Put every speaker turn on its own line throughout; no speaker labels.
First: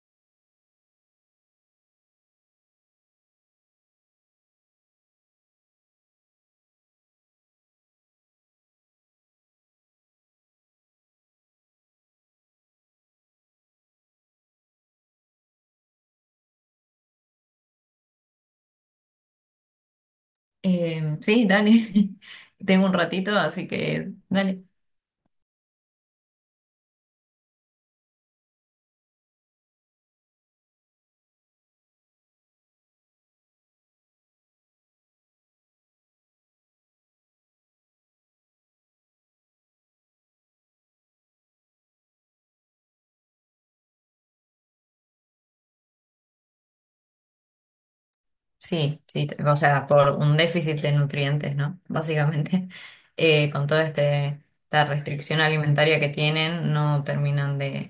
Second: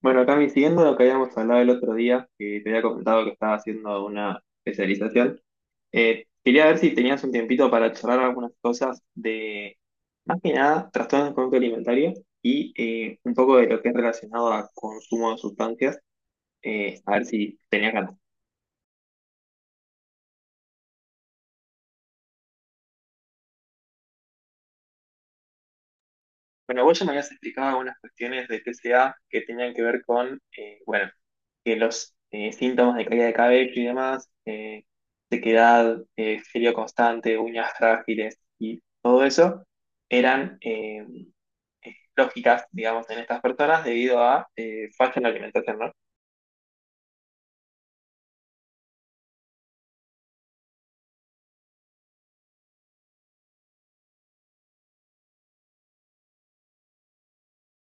Bueno, Cami, siguiendo lo que habíamos hablado el otro día, que te había comentado que estaba haciendo una especialización, quería ver si tenías un tiempito para charlar algunas cosas de, más que nada, trastornos del conducta alimentaria y un poco de lo que es relacionado a consumo de sustancias, a ver si tenías ganas.
Sí, dale. Tengo un ratito, así que dale.
Bueno, vos ya me habías explicado algunas cuestiones de TCA que tenían que ver con, bueno, que los síntomas de caída de cabello y demás, sequedad, frío constante, uñas frágiles y todo eso, eran lógicas, digamos, en estas personas debido a falla en la alimentación, ¿no?
Sí, sí, o sea, por un déficit de nutrientes, ¿no? Básicamente, con esta restricción alimentaria que tienen, no terminan de,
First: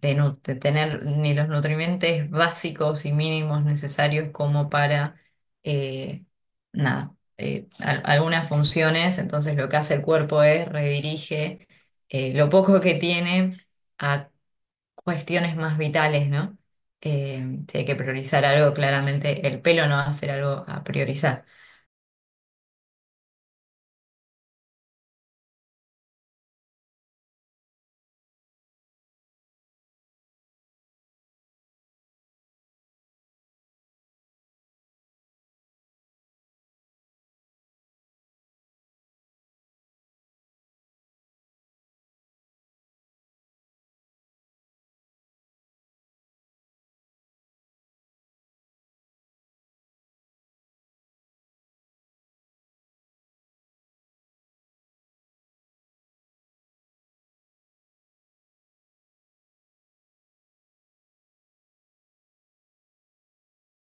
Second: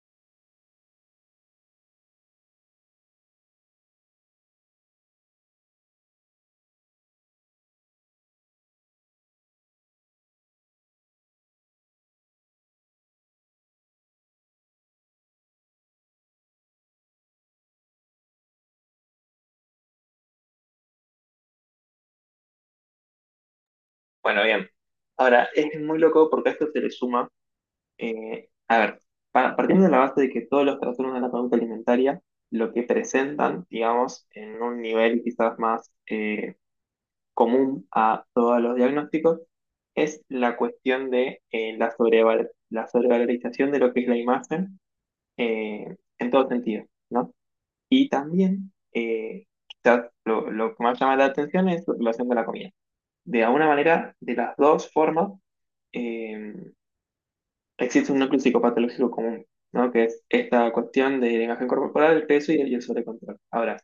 de, nu- de tener ni los nutrientes básicos y mínimos necesarios como para, eh, nada, al- algunas funciones. Entonces, lo que hace el cuerpo es redirige lo poco que tiene. Cuestiones más vitales, ¿no? Si hay que priorizar algo, claramente el pelo no va a ser algo a priorizar.
Bueno, bien. Ahora, es muy loco porque a esto se le suma. Eh, a ver, Partiendo de la base de que todos los trastornos de la conducta alimentaria lo que presentan, digamos, en un nivel quizás más común a todos los diagnósticos, es la cuestión de la sobrevalorización de lo que es la imagen en todo sentido, ¿no? Y también, quizás lo que más llama la atención es la relación de la comida. De alguna manera, de las dos formas, eh, existe un núcleo psicopatológico común, ¿no? Que es esta cuestión de la imagen corporal, el peso y el sobrecontrol. Ahora,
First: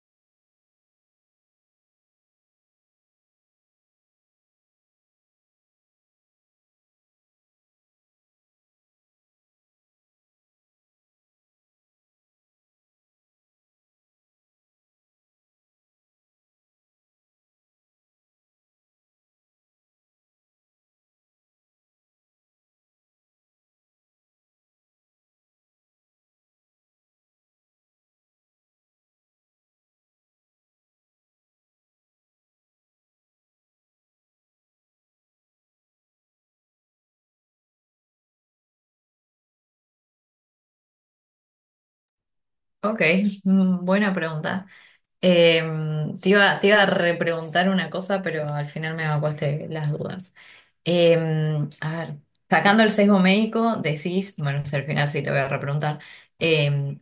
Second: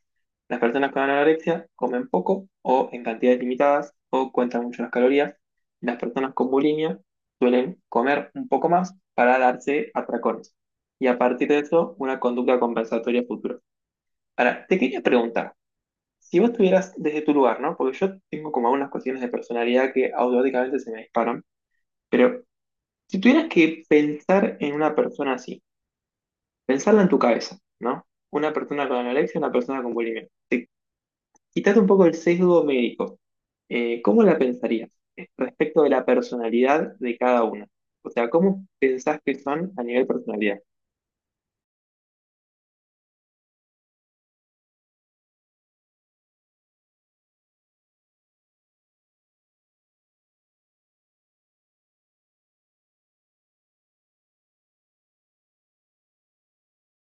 las personas con anorexia comen poco o en cantidades limitadas o cuentan mucho las calorías. Las personas con bulimia suelen comer un poco más para darse atracones. Y a partir de eso, una conducta compensatoria futura. Ahora, te quería preguntar, si vos estuvieras desde tu lugar, ¿no? Porque yo tengo como algunas cuestiones de personalidad que automáticamente se me disparan. Pero si tuvieras que pensar en una persona así, pensarla en tu cabeza, ¿no? Una persona con anorexia, una persona con bulimia. Te quitas un poco el sesgo médico. ¿Cómo la pensarías respecto de la personalidad de cada una? O sea, ¿cómo pensás que son a nivel personalidad?
Ok, mm, buena pregunta. Eh, te iba a repreguntar una cosa, pero al final me evacuaste las dudas. Eh, a ver, sacando el sesgo médico, decís, bueno, si al final sí te voy a repreguntar, em,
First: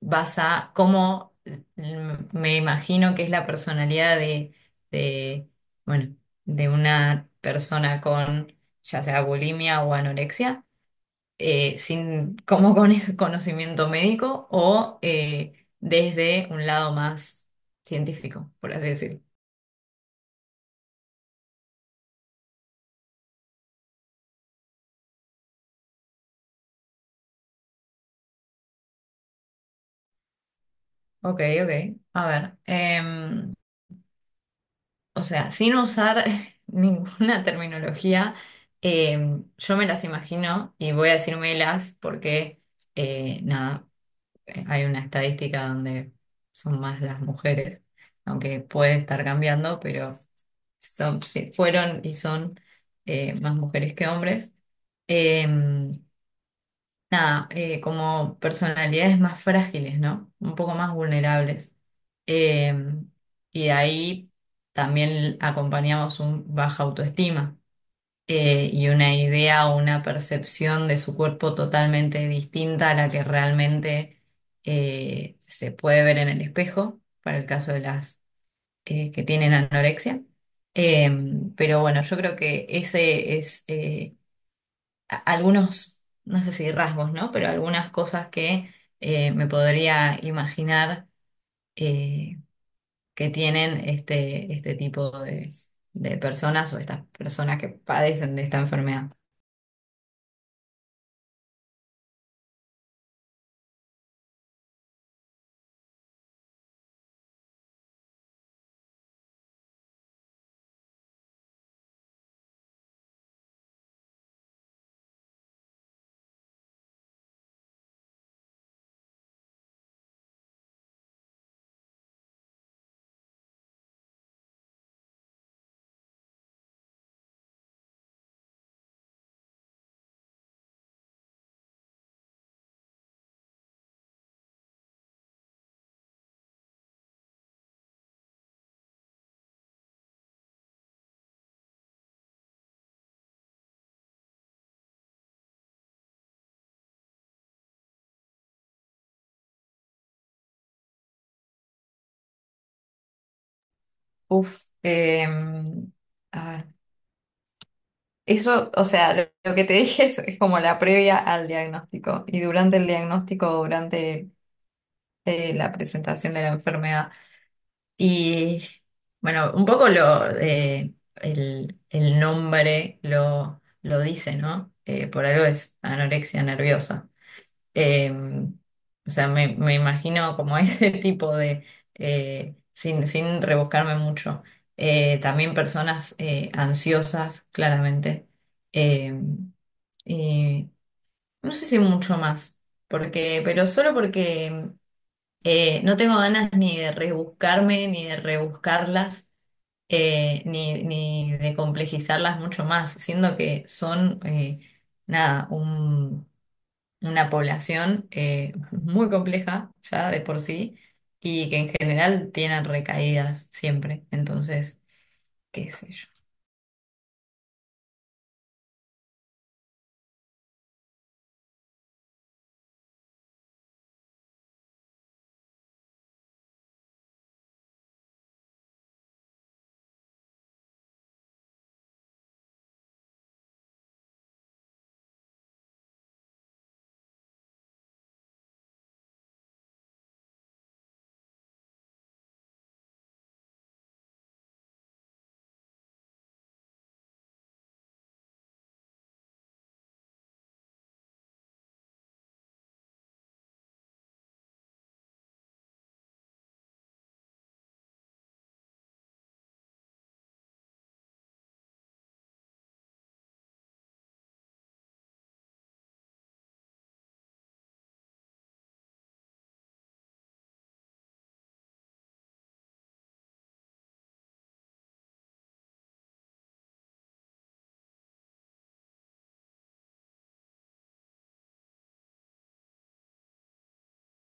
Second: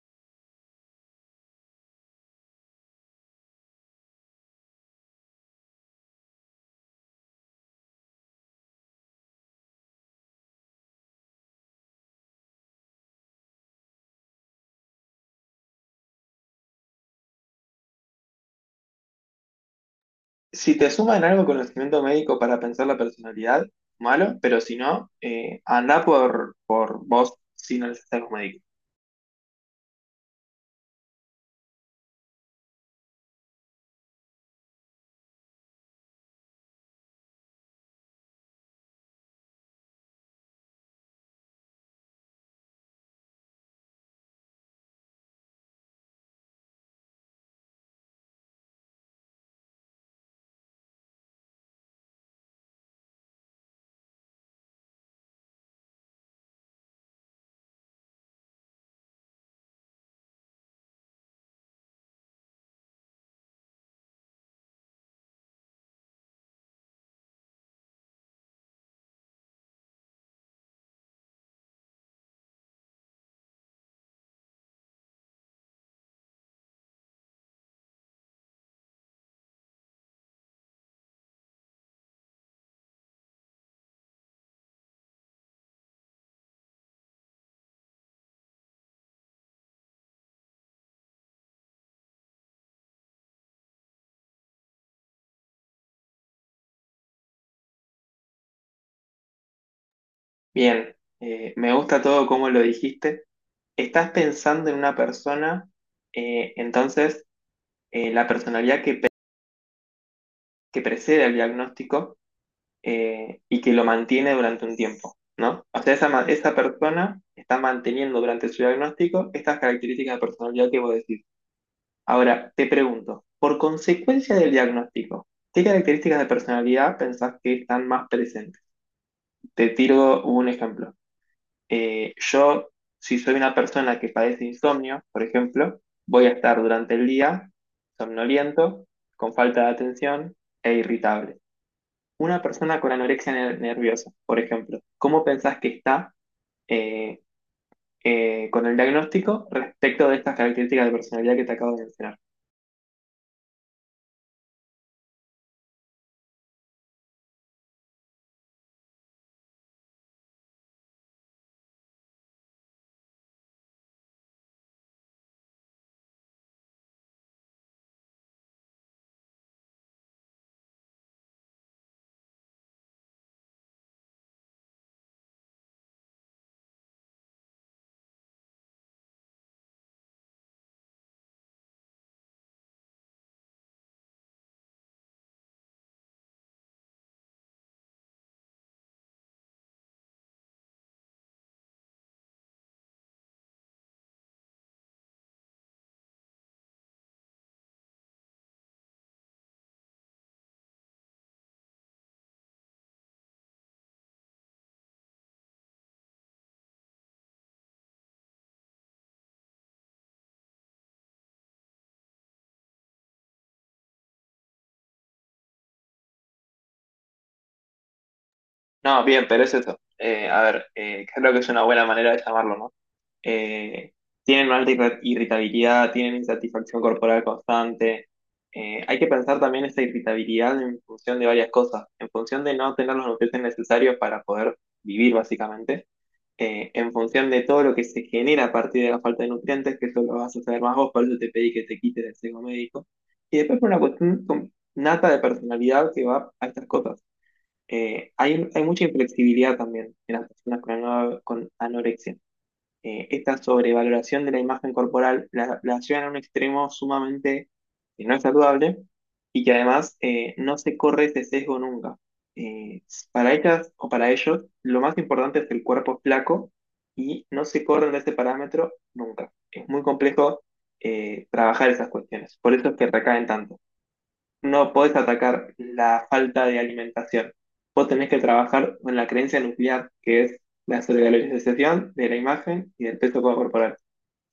vas a cómo mm, me imagino que es la personalidad de, bueno, de una persona con ya sea bulimia o anorexia, sin, como con ese conocimiento médico o desde un lado más científico, por así decirlo.
Si te suman algo conocimiento médico para pensar la personalidad, malo, pero si no, andá por vos sin el sesgo médico.
Ok, ok. A ver. O sea, sin usar ninguna terminología, yo me las imagino y voy a decir melas porque, nada, hay una estadística donde son más las mujeres, aunque puede estar cambiando, pero son, sí, fueron y son más mujeres que hombres. Em, nada, Como personalidades más frágiles, ¿no? Un poco más vulnerables. Eh, y de ahí también acompañamos un baja autoestima y una idea o una percepción de su cuerpo totalmente distinta a la que realmente se puede ver en el espejo, para el caso de las que tienen anorexia. Eh, pero bueno, yo creo que ese es... algunos, no sé si rasgos, ¿no? Pero algunas cosas que me podría imaginar eh, que tienen este tipo de personas o estas personas que padecen de esta enfermedad.
Bien, me gusta todo cómo lo dijiste. Estás pensando en una persona, entonces la personalidad que, pre- que precede al diagnóstico y que lo mantiene durante un tiempo, ¿no? O sea, esa persona está manteniendo durante su diagnóstico estas características de personalidad que vos decís. Ahora, te pregunto, por consecuencia del diagnóstico, ¿qué características de personalidad pensás que están más presentes? Te tiro un ejemplo. Yo, si soy una persona que padece insomnio, por ejemplo, voy a estar durante el día somnoliento, con falta de atención e irritable. Una persona con nerviosa, por ejemplo, ¿cómo pensás que está eh, con el diagnóstico respecto de estas características de personalidad que te acabo de mencionar?
Uf, eh, a ver. Eso, o sea, lo que te dije es como la previa al diagnóstico y durante el diagnóstico, durante la presentación de la enfermedad. Y bueno, un poco el nombre lo dice, ¿no? Por algo es anorexia nerviosa. Eh, o sea, me imagino como ese tipo de, sin rebuscarme mucho. También personas ansiosas, claramente. Eh, y no sé si mucho más, porque, pero solo porque no tengo ganas ni de rebuscarme, ni de rebuscarlas, ni de complejizarlas mucho más, siendo que son, nada, un- una población muy compleja ya de por sí y que en general tienen recaídas siempre. Entonces, qué sé yo.
No, bien, pero es eso. A ver, creo que es una buena manera de llamarlo, ¿no? eh, Tienen una irritabilidad, tienen insatisfacción corporal constante. Hay que pensar también esa irritabilidad en función de varias cosas, en función de no tener los nutrientes necesarios para poder vivir básicamente, en función de todo lo que se genera a partir de la falta de nutrientes, que eso lo vas a saber más vos, por eso te pedí que te quites el sesgo médico, y después por una cuestión con- nata de personalidad que va a estas cosas. Hay mucha inflexibilidad también en las personas con anorexia. Esta sobrevaloración de la imagen corporal la llevan a un extremo sumamente no saludable y que además no se corre ese sesgo nunca. Eh, para ellas o para ellos, lo más importante es el cuerpo flaco y no se corren de ese parámetro nunca. Es muy complejo trabajar esas cuestiones, por eso es que recaen tanto. No podés atacar la falta de alimentación. Vos tenés que trabajar con la creencia nuclear, que es la sobrevalorización de la imagen y del peso corporal.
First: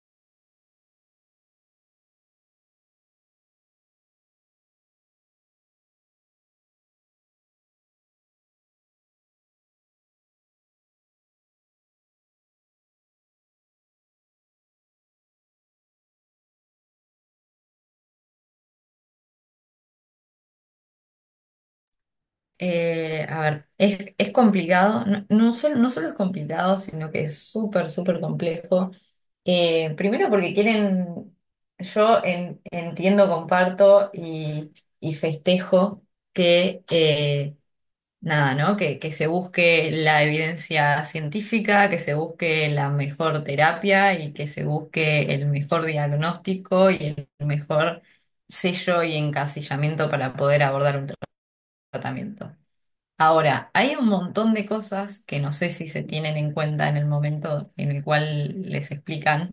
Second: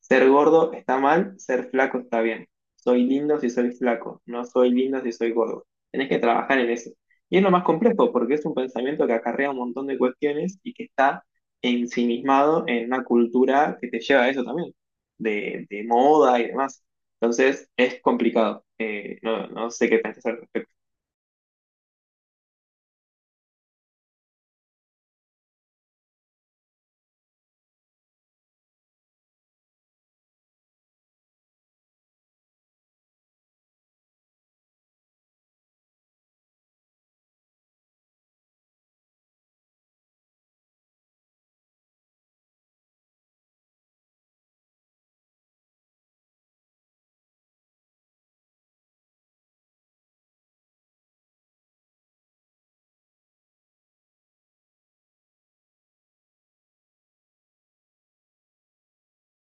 Ser gordo está mal, ser flaco está bien. Soy lindo si soy flaco, no soy lindo si soy gordo. Tenés que trabajar en eso. Y es lo más complejo porque es un pensamiento que acarrea un montón de cuestiones y que está ensimismado en una cultura que te lleva a eso también, de moda y demás. Entonces es complicado. No, no sé qué pensás al respecto.
A ver, es complicado, no solo es complicado, sino que es súper, súper complejo. Primero porque quieren, yo entiendo, comparto y festejo que, nada, ¿no? Que se busque la evidencia científica, que se busque la mejor terapia y que se busque el mejor diagnóstico y el mejor sello y encasillamiento para poder abordar un tratamiento. Ahora, hay un montón de cosas que no sé si se tienen en cuenta en el momento en el cual les explican,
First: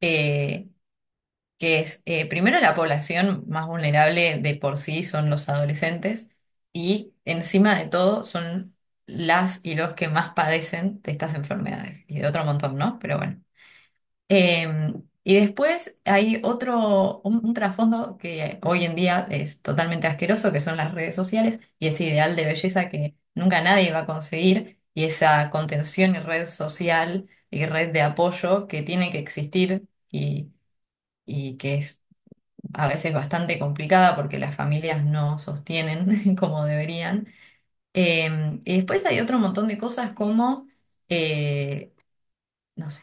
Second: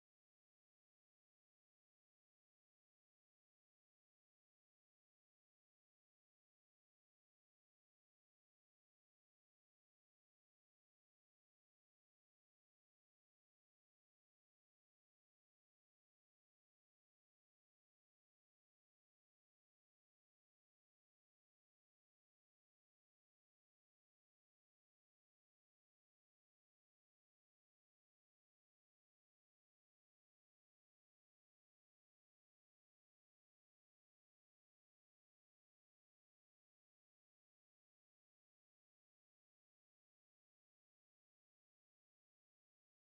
eh, primero la población más vulnerable de por sí son los adolescentes y encima de todo son las y los que más padecen de estas enfermedades y de otro montón, ¿no? Pero bueno. Eh, y después hay un trasfondo que hoy en día es totalmente asqueroso, que son las redes sociales y ese ideal de belleza que nunca nadie va a conseguir y esa contención y red social y red de apoyo que tiene que existir y que es a veces bastante complicada porque las familias no sostienen como deberían. Y después hay otro montón de cosas como... eh, no sé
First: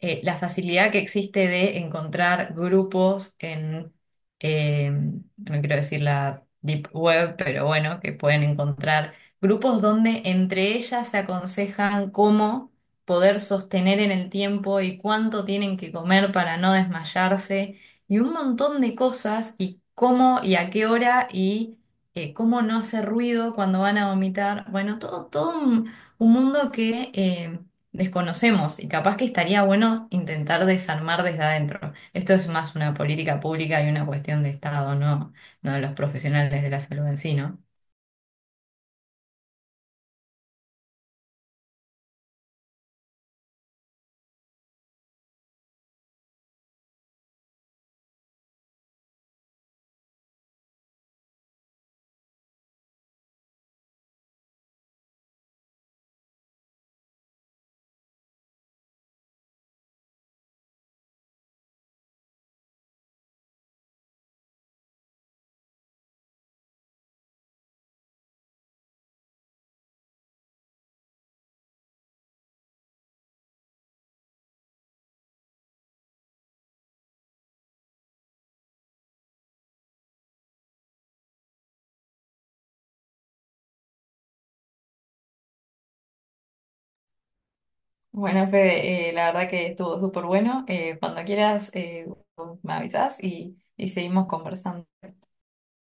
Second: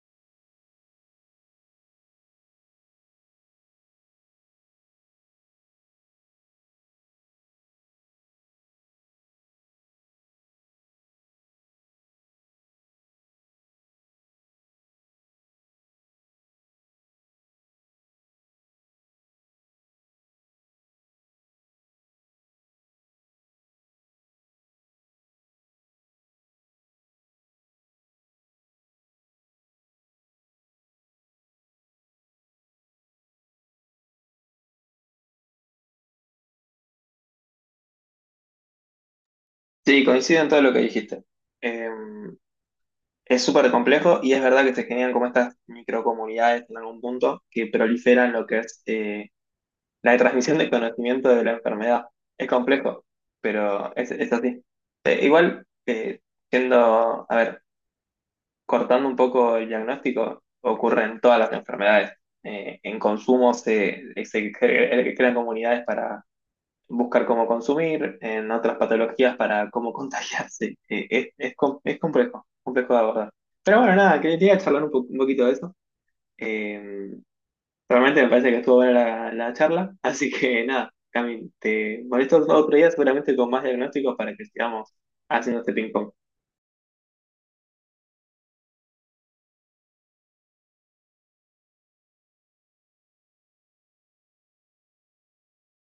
la facilidad que existe de encontrar grupos en, no quiero decir la deep web, pero bueno, que pueden encontrar grupos donde entre ellas se aconsejan cómo poder sostener en el tiempo y cuánto tienen que comer para no desmayarse y un montón de cosas y cómo y a qué hora y cómo no hacer ruido cuando van a vomitar. Bueno, todo un mundo que... desconocemos y capaz que estaría bueno intentar desarmar desde adentro. Esto es más una política pública y una cuestión de Estado, no de los profesionales de la salud en sí, ¿no?
Sí, coincido en todo lo que dijiste. Eh, es súper complejo y es verdad que se generan como estas microcomunidades en algún punto que proliferan lo que es la transmisión de conocimiento de la enfermedad. Es complejo, pero es así. Igual, a ver, cortando un poco el diagnóstico, ocurre en todas las enfermedades. En consumo crean comunidades para buscar cómo consumir, en otras patologías para cómo contagiarse. Es complejo, complejo de abordar. Pero bueno, nada, quería charlar un poquito de eso. Eh, Realmente me parece que estuvo buena la charla, así que nada, Cami, te molesto otro día seguramente con más diagnósticos para que sigamos haciendo este ping.
Bueno, Fede, la verdad que estuvo súper bueno. Cuando quieras, me avisas y seguimos conversando.